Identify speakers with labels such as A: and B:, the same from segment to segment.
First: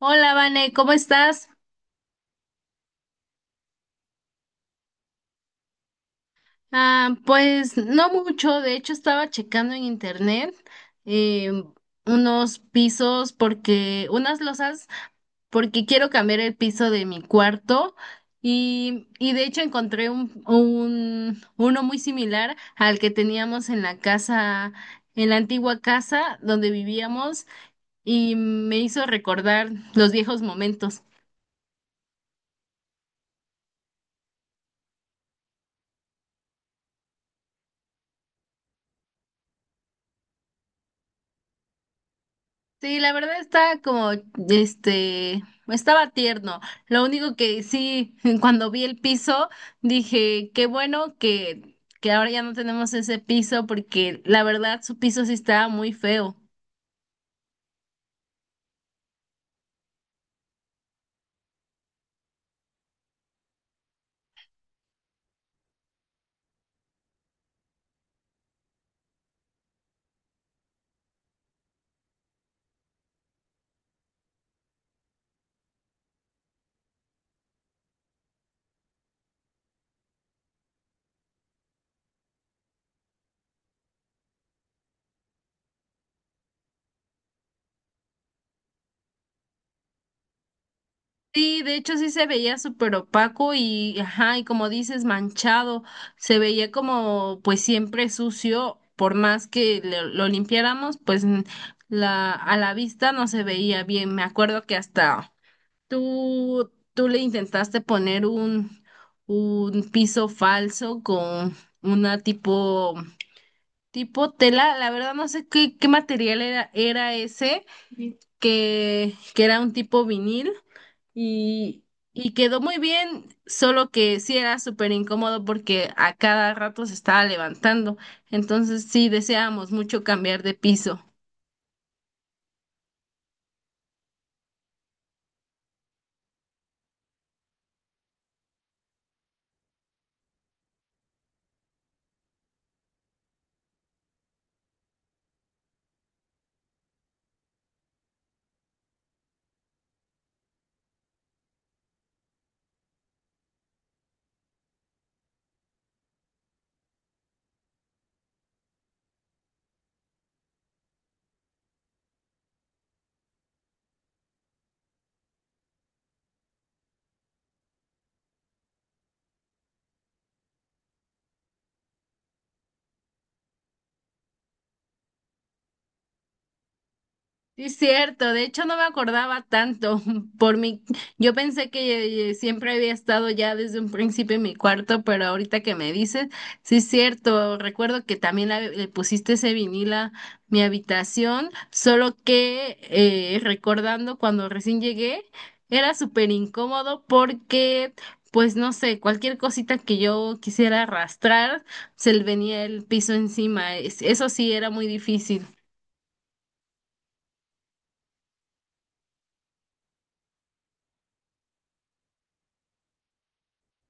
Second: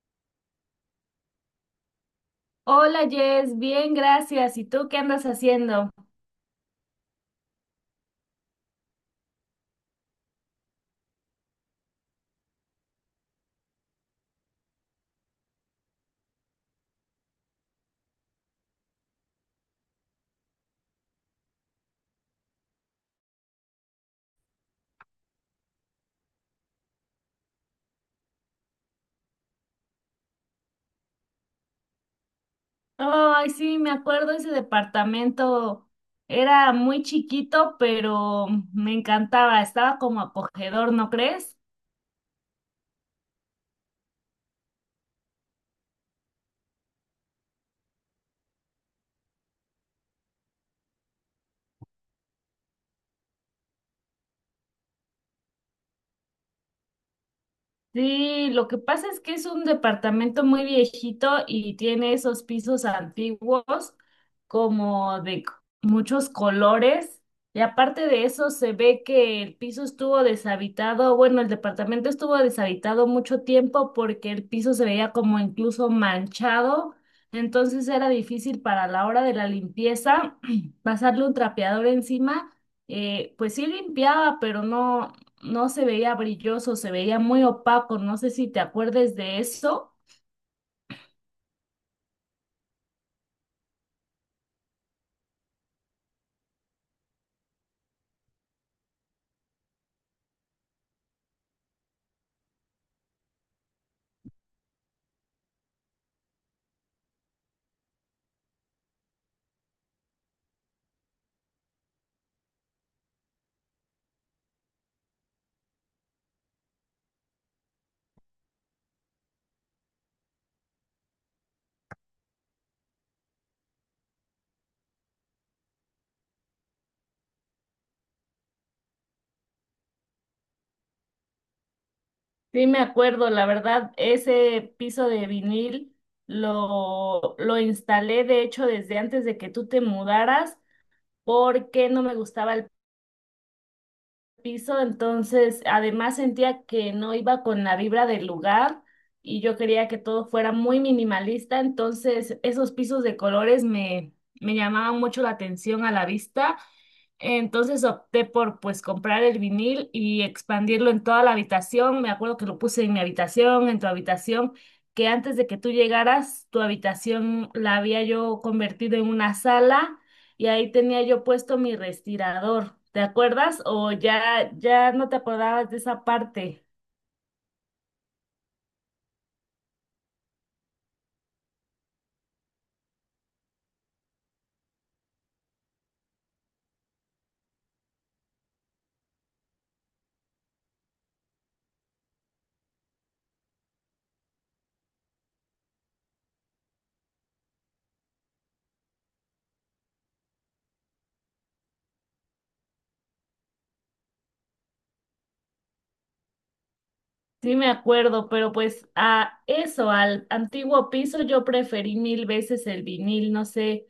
A: Hola, Vane, ¿cómo estás?
B: Hola Jess, bien, gracias. ¿Y tú qué andas haciendo?
A: Ah, pues no mucho, de hecho estaba checando en internet eh, unos pisos porque, unas losas, porque quiero cambiar el piso de mi cuarto y de hecho encontré uno muy similar al que teníamos en la casa, en la antigua casa donde vivíamos y me hizo recordar los viejos momentos.
B: Ay, sí, me acuerdo ese departamento. Era muy chiquito, pero me encantaba. Estaba como acogedor, ¿no crees?
A: Sí, la verdad está como, este, estaba tierno. Lo único que sí, cuando vi el piso, dije, qué bueno que ahora ya no tenemos ese piso, porque la verdad su piso sí estaba muy feo.
B: Sí, lo que pasa es que es un departamento muy viejito y tiene esos pisos antiguos como de c- muchos colores. Y aparte de eso, se ve que el piso estuvo deshabitado, bueno, el departamento estuvo deshabitado mucho tiempo porque el piso se veía como incluso manchado. Entonces era difícil para la hora de la limpieza pasarle un trapeador encima. Pues sí limpiaba, pero no se veía brilloso, se veía muy opaco, no sé si te acuerdes de eso.
A: Sí, de hecho sí se veía súper opaco y, ajá, y como dices, manchado. Se veía como, pues siempre sucio, por más que lo limpiáramos, a la vista no se veía bien. Me acuerdo que hasta... ¿Tú le intentaste poner un piso falso con una tipo, tipo tela? La verdad no sé qué material era ese, que era un tipo vinil y, y quedó muy bien, solo que sí era súper incómodo porque a cada rato se estaba levantando. Entonces sí deseábamos mucho cambiar de piso.
B: Sí, me acuerdo, la verdad, ese piso de vinil lo instalé, de hecho, desde antes de que tú te mudaras, porque no me gustaba el piso, entonces además sentía que no iba con la vibra del lugar y yo quería que todo fuera muy minimalista, entonces esos pisos de colores me llamaban mucho la atención a la vista, entonces opté por pues comprar el vinil y expandirlo en toda la habitación. Me acuerdo que lo puse en mi habitación, en tu habitación, que antes de que tú llegaras, tu habitación la había yo convertido en una sala y ahí tenía yo puesto mi respirador. ¿Te acuerdas? O ya no te acordabas de esa parte.
A: Sí, es cierto, de hecho no me acordaba tanto por mi, yo pensé que siempre había estado ya desde un principio en mi cuarto, pero ahorita que me dices, sí es cierto, recuerdo que también le pusiste ese vinil a mi habitación, solo que recordando cuando recién llegué, era súper incómodo porque, pues no sé, cualquier cosita que yo quisiera arrastrar, se le venía el piso encima. Eso sí era muy difícil.
B: Sí, me acuerdo, pero pues a eso, al antiguo piso, yo preferí mil veces el vinil, no sé,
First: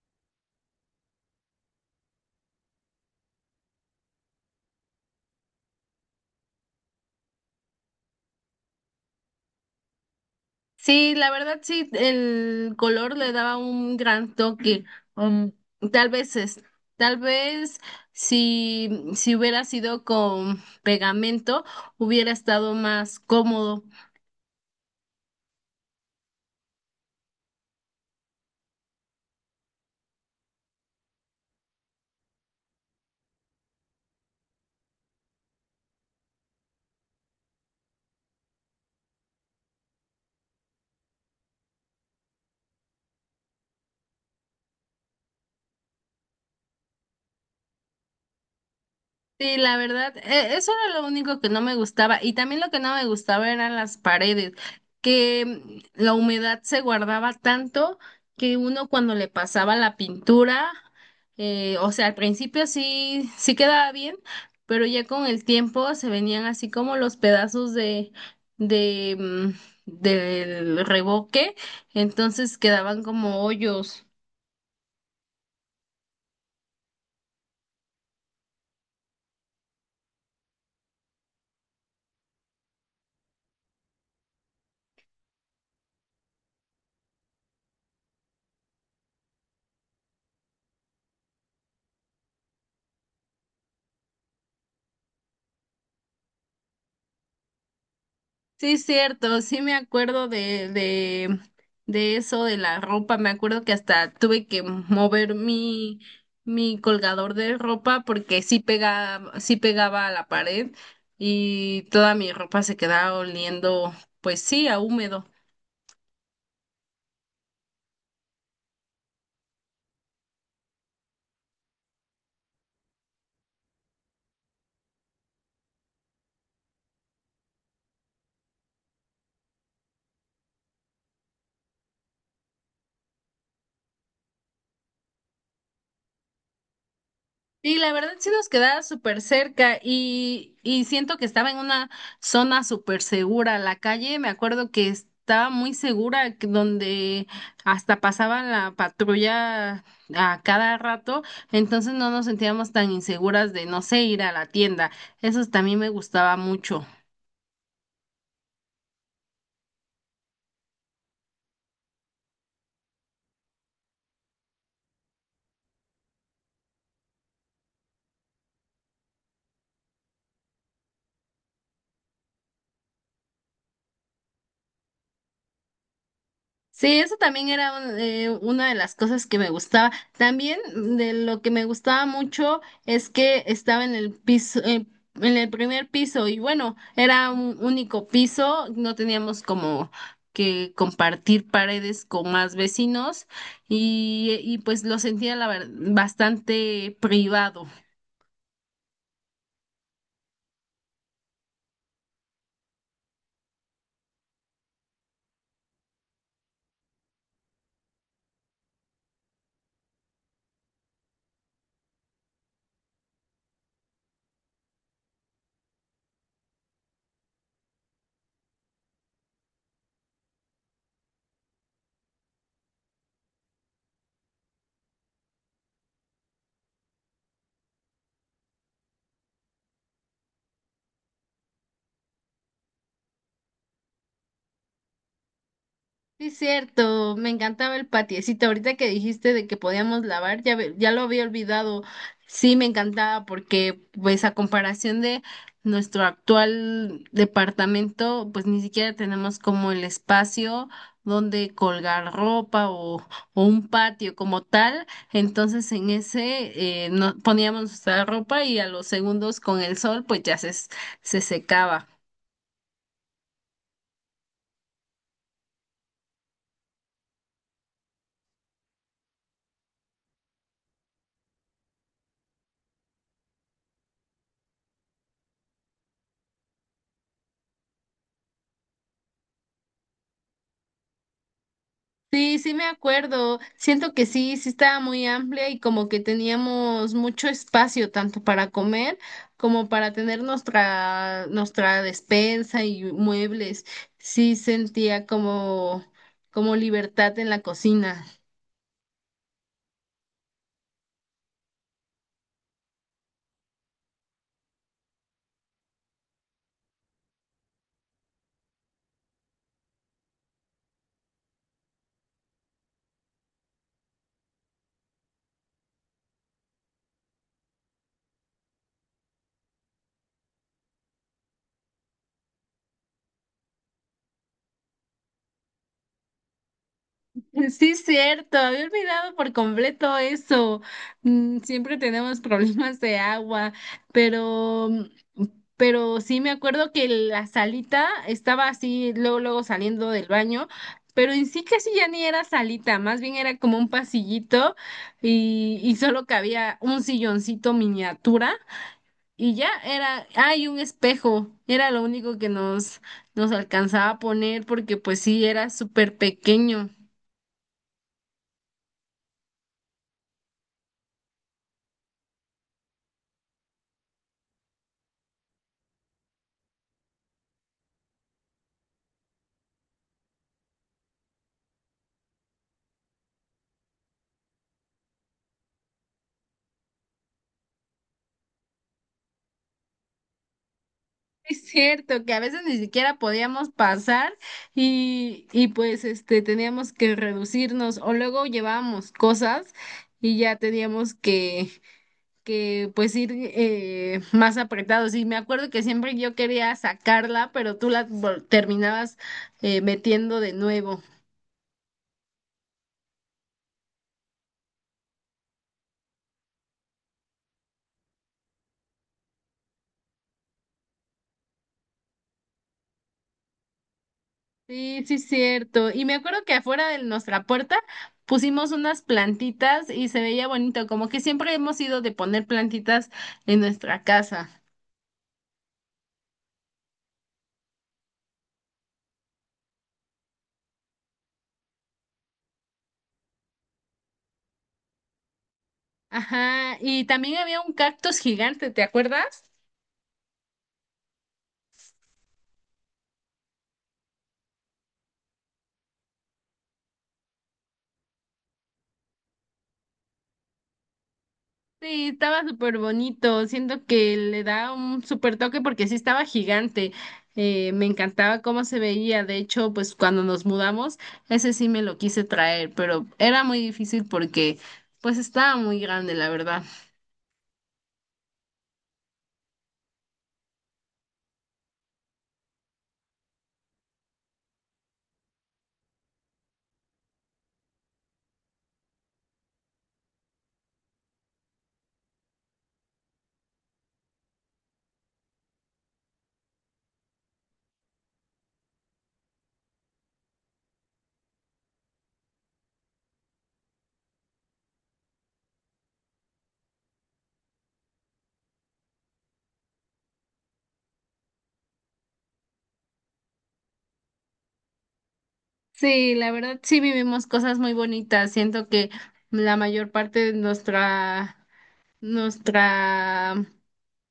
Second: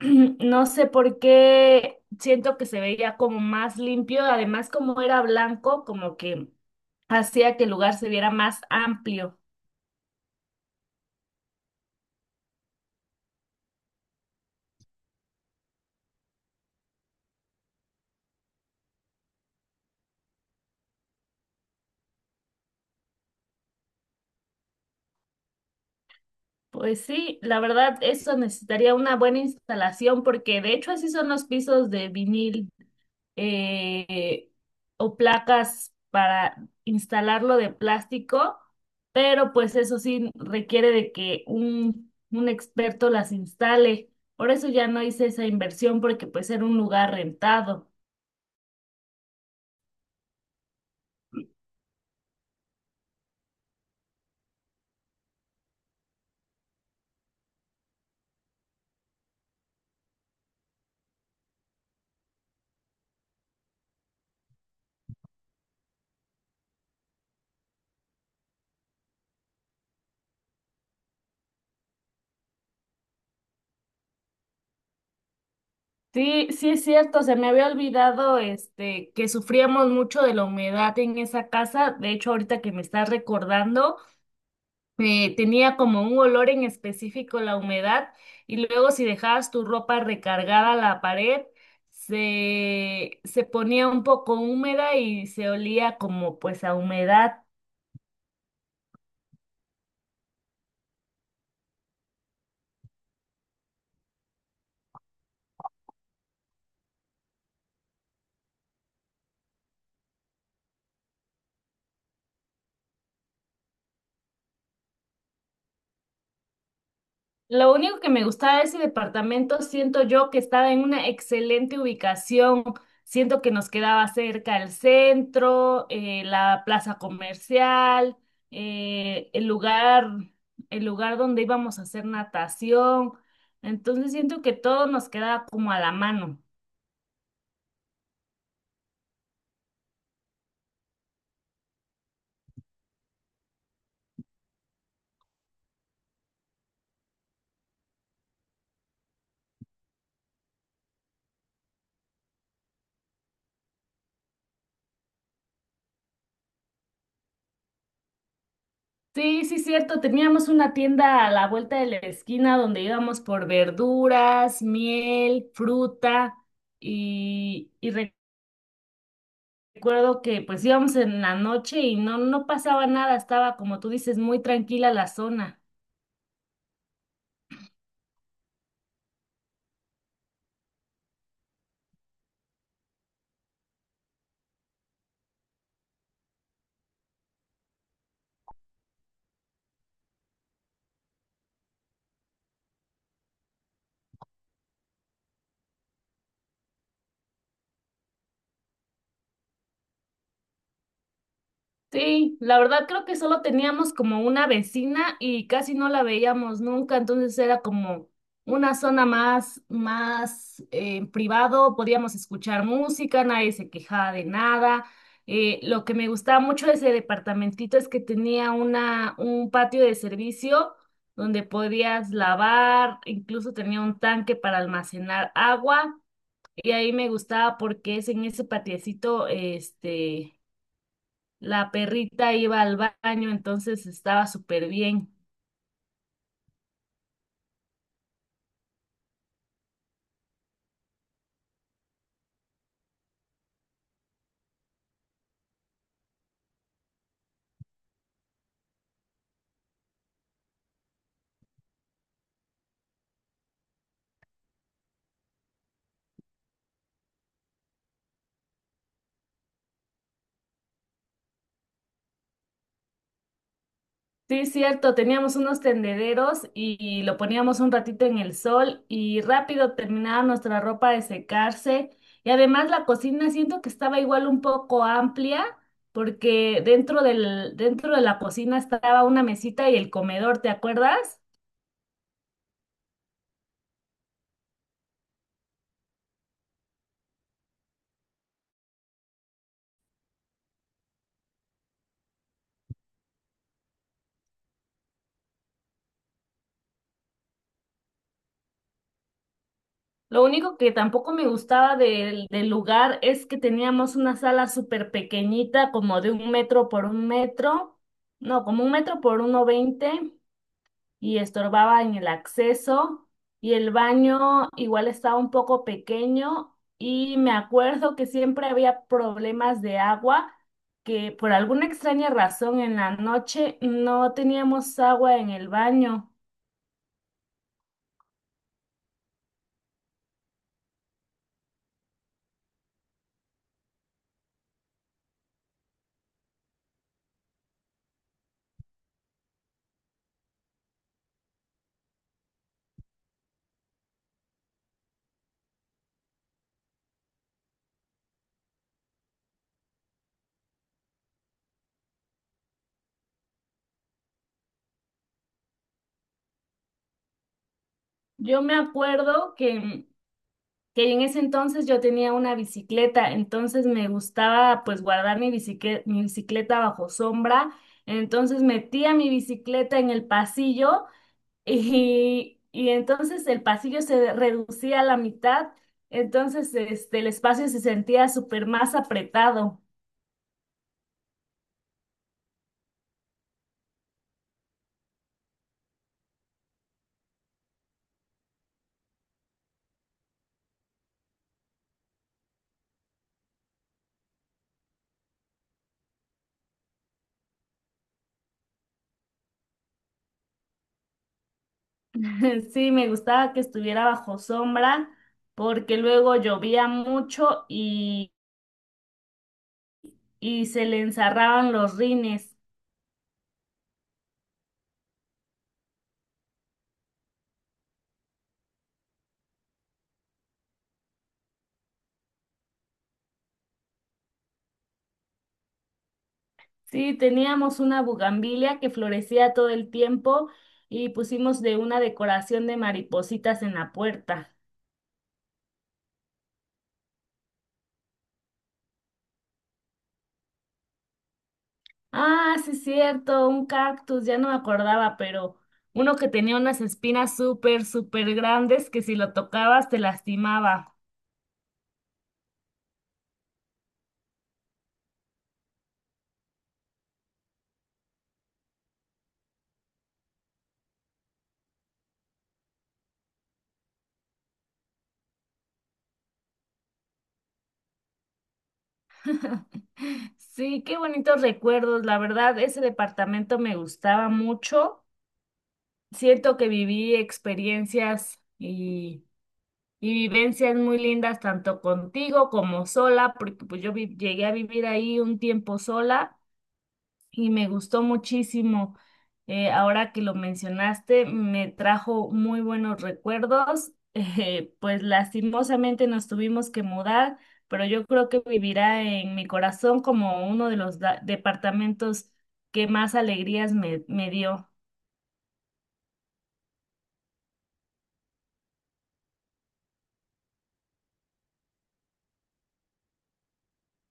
B: no sé por qué siento que se veía como más limpio, además como era blanco, como que hacía que el lugar se viera más amplio.
A: Sí, la verdad sí, el color le daba un gran toque. Um, tal vez es, tal vez si, si hubiera sido con pegamento, hubiera estado más cómodo.
B: Pues sí, la verdad, eso necesitaría una buena instalación porque de hecho así son los pisos de vinil. eh, o placas para instalarlo de plástico, pero pues eso sí requiere de que un experto las instale. Por eso ya no hice esa inversión porque pues era un lugar rentado.
A: Sí, la verdad, eso era lo único que no me gustaba. Y también lo que no me gustaba eran las paredes, que la humedad se guardaba tanto que uno cuando le pasaba la pintura, o sea, al principio sí, sí quedaba bien, pero ya con el tiempo se venían así como los pedazos de, mm, del revoque, entonces quedaban como hoyos.
B: Sí, sí es cierto, se me había olvidado este que sufríamos mucho de la humedad en esa casa. De hecho, ahorita que me estás recordando, tenía como un olor en específico la humedad, y luego si dejabas tu ropa recargada a la pared, se ponía un poco húmeda y se olía como pues a humedad.
A: Sí, cierto, sí me acuerdo de eso, de la ropa. Me acuerdo que hasta tuve que mover mi, mi colgador de ropa porque sí pegaba a la pared y toda mi ropa se quedaba oliendo, pues sí, a húmedo.
B: Lo único que me gustaba de ese departamento, siento yo que estaba en una excelente ubicación. Siento que nos quedaba cerca el centro, la plaza comercial, eh, el lugar, el lugar donde íbamos a hacer natación. Entonces siento que todo nos quedaba como a la mano.
A: Sí, la verdad sí nos quedaba súper cerca y siento que estaba en una zona súper segura. La calle, me acuerdo que estaba muy segura, que donde hasta pasaban la patrulla a cada rato, entonces no nos sentíamos tan inseguras de, no sé, ir a la tienda. Eso también me gustaba mucho.
B: Sí, sí, cierto. Teníamos una tienda a la vuelta de la esquina donde íbamos por verduras, miel, fruta y recuerdo que pues íbamos en la noche y no pasaba nada, estaba como tú dices, muy tranquila la zona.
A: Sí, eso también era una de las cosas que me gustaba. También de lo que me gustaba mucho es que estaba en el piso, en el primer piso y bueno, era un único piso, no teníamos como que compartir paredes con más vecinos y pues lo sentía bastante privado.
B: Sí, la verdad creo que solo teníamos como una vecina y casi no la veíamos nunca, entonces era como una zona más privado, podíamos escuchar música, nadie se quejaba de nada. Lo que me gustaba mucho de ese departamentito es que tenía un patio de servicio donde podías lavar, incluso tenía un tanque para almacenar agua. Y ahí me gustaba porque es en ese patiecito, la perrita iba al baño, entonces estaba súper bien.
A: Sí, es cierto, me encantaba el patiecito. Ahorita que dijiste de que podíamos lavar, ya, ya lo había olvidado. Sí, me encantaba porque, pues, a comparación de nuestro actual departamento, pues ni siquiera tenemos como el espacio donde colgar ropa o un patio como tal. Entonces, en ese no, poníamos nuestra ropa y a los segundos con el sol, pues se secaba.
B: Sí, es cierto, teníamos unos tendederos y lo poníamos un ratito en el sol y rápido terminaba nuestra ropa de secarse. Y además la cocina siento que estaba igual un poco amplia porque dentro de la cocina estaba una mesita y el comedor, ¿te acuerdas?
A: Sí, sí me acuerdo. Siento que sí, sí estaba muy amplia y como que teníamos mucho espacio tanto para comer como para tener nuestra despensa y muebles. Sí sentía como como libertad en la cocina.
B: Lo único que tampoco me gustaba del lugar es que teníamos una sala súper pequeñita, como de un metro por un metro, no, como un metro por uno veinte, y estorbaba en el acceso, y el baño igual estaba un poco pequeño, y me acuerdo que siempre había problemas de agua, que por alguna extraña razón en la noche no teníamos agua en el baño.
A: Sí, cierto, había olvidado por completo eso. Mm, siempre tenemos problemas de agua, pero, pero sí me acuerdo que la salita estaba así, luego, luego saliendo del baño, pero en sí casi ya ni era salita, más bien era como un pasillito y solo cabía un silloncito miniatura y ya era, hay un espejo, era lo único que nos alcanzaba a poner porque pues sí, era súper pequeño.
B: Yo me acuerdo que en ese entonces yo tenía una bicicleta, entonces me gustaba pues guardar mi bicicleta bajo sombra, entonces metía mi bicicleta en el pasillo y entonces el pasillo se reducía a la mitad, entonces este, el espacio se sentía súper más apretado.
A: Es cierto que a veces ni siquiera podíamos pasar y pues este teníamos que reducirnos o luego llevábamos cosas y ya teníamos que pues ir más apretados. Y me acuerdo que siempre yo quería sacarla, pero tú terminabas metiendo de nuevo.
B: Sí, me gustaba que estuviera bajo sombra porque luego llovía mucho y se le enzarraban los rines.
A: Sí, sí, cierto. Y me acuerdo que afuera de nuestra puerta pusimos unas plantitas y se veía bonito, como que siempre hemos ido de poner plantitas en nuestra casa.
B: Sí, teníamos una bugambilia que florecía todo el tiempo y pusimos de una decoración de maripositas en la puerta.
A: Ajá, y también había un cactus gigante, ¿te acuerdas?
B: Ah, sí, cierto, un cactus, ya no me acordaba, pero uno que tenía unas espinas súper grandes que si lo tocabas te lastimaba.
A: Sí, estaba súper bonito, siento que le da un súper toque porque sí estaba gigante. Me encantaba cómo se veía, de hecho, pues cuando nos mudamos, ese sí me lo quise traer, pero era muy difícil porque pues estaba muy grande, la verdad.
B: Sí, qué bonitos recuerdos, la verdad, ese departamento me gustaba mucho. Siento que viví experiencias y mi vivencia es muy linda tanto contigo como sola, porque pues yo llegué a vivir ahí un tiempo sola y me gustó muchísimo. Ahora que lo mencionaste, me trajo muy buenos recuerdos. Pues lastimosamente nos tuvimos que mudar, pero yo creo que vivirá en mi corazón como uno de los departamentos que más alegrías me dio.
A: Sí, la verdad sí vivimos cosas muy bonitas. Siento que la mayor parte de nuestra,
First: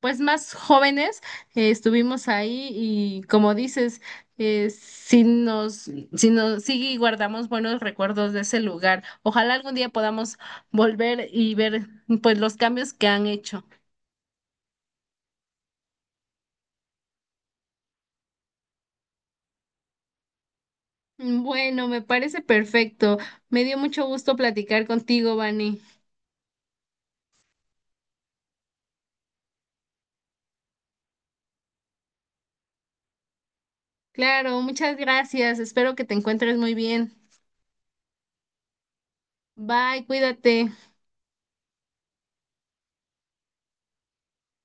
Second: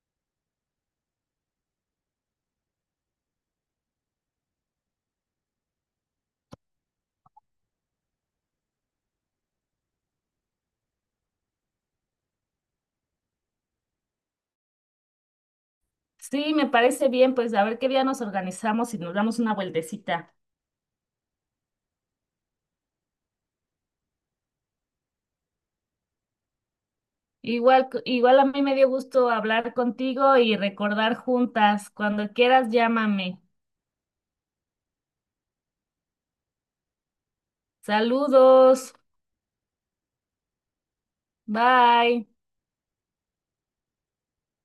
A: pues más jóvenes estuvimos ahí y como dices, sí guardamos buenos recuerdos de ese lugar. Ojalá algún día podamos volver y ver pues los cambios que han hecho.
B: Sí, me parece bien, pues a ver qué día nos organizamos y nos damos una vueltecita.
A: Bueno, me parece perfecto. Me dio mucho gusto platicar contigo, Vani.
B: Igual, igual a mí me dio gusto hablar contigo y recordar juntas. Cuando quieras, llámame.
A: Claro, muchas gracias. Espero que te encuentres muy bien.
B: Saludos.
A: Bye, cuídate.
B: Bye.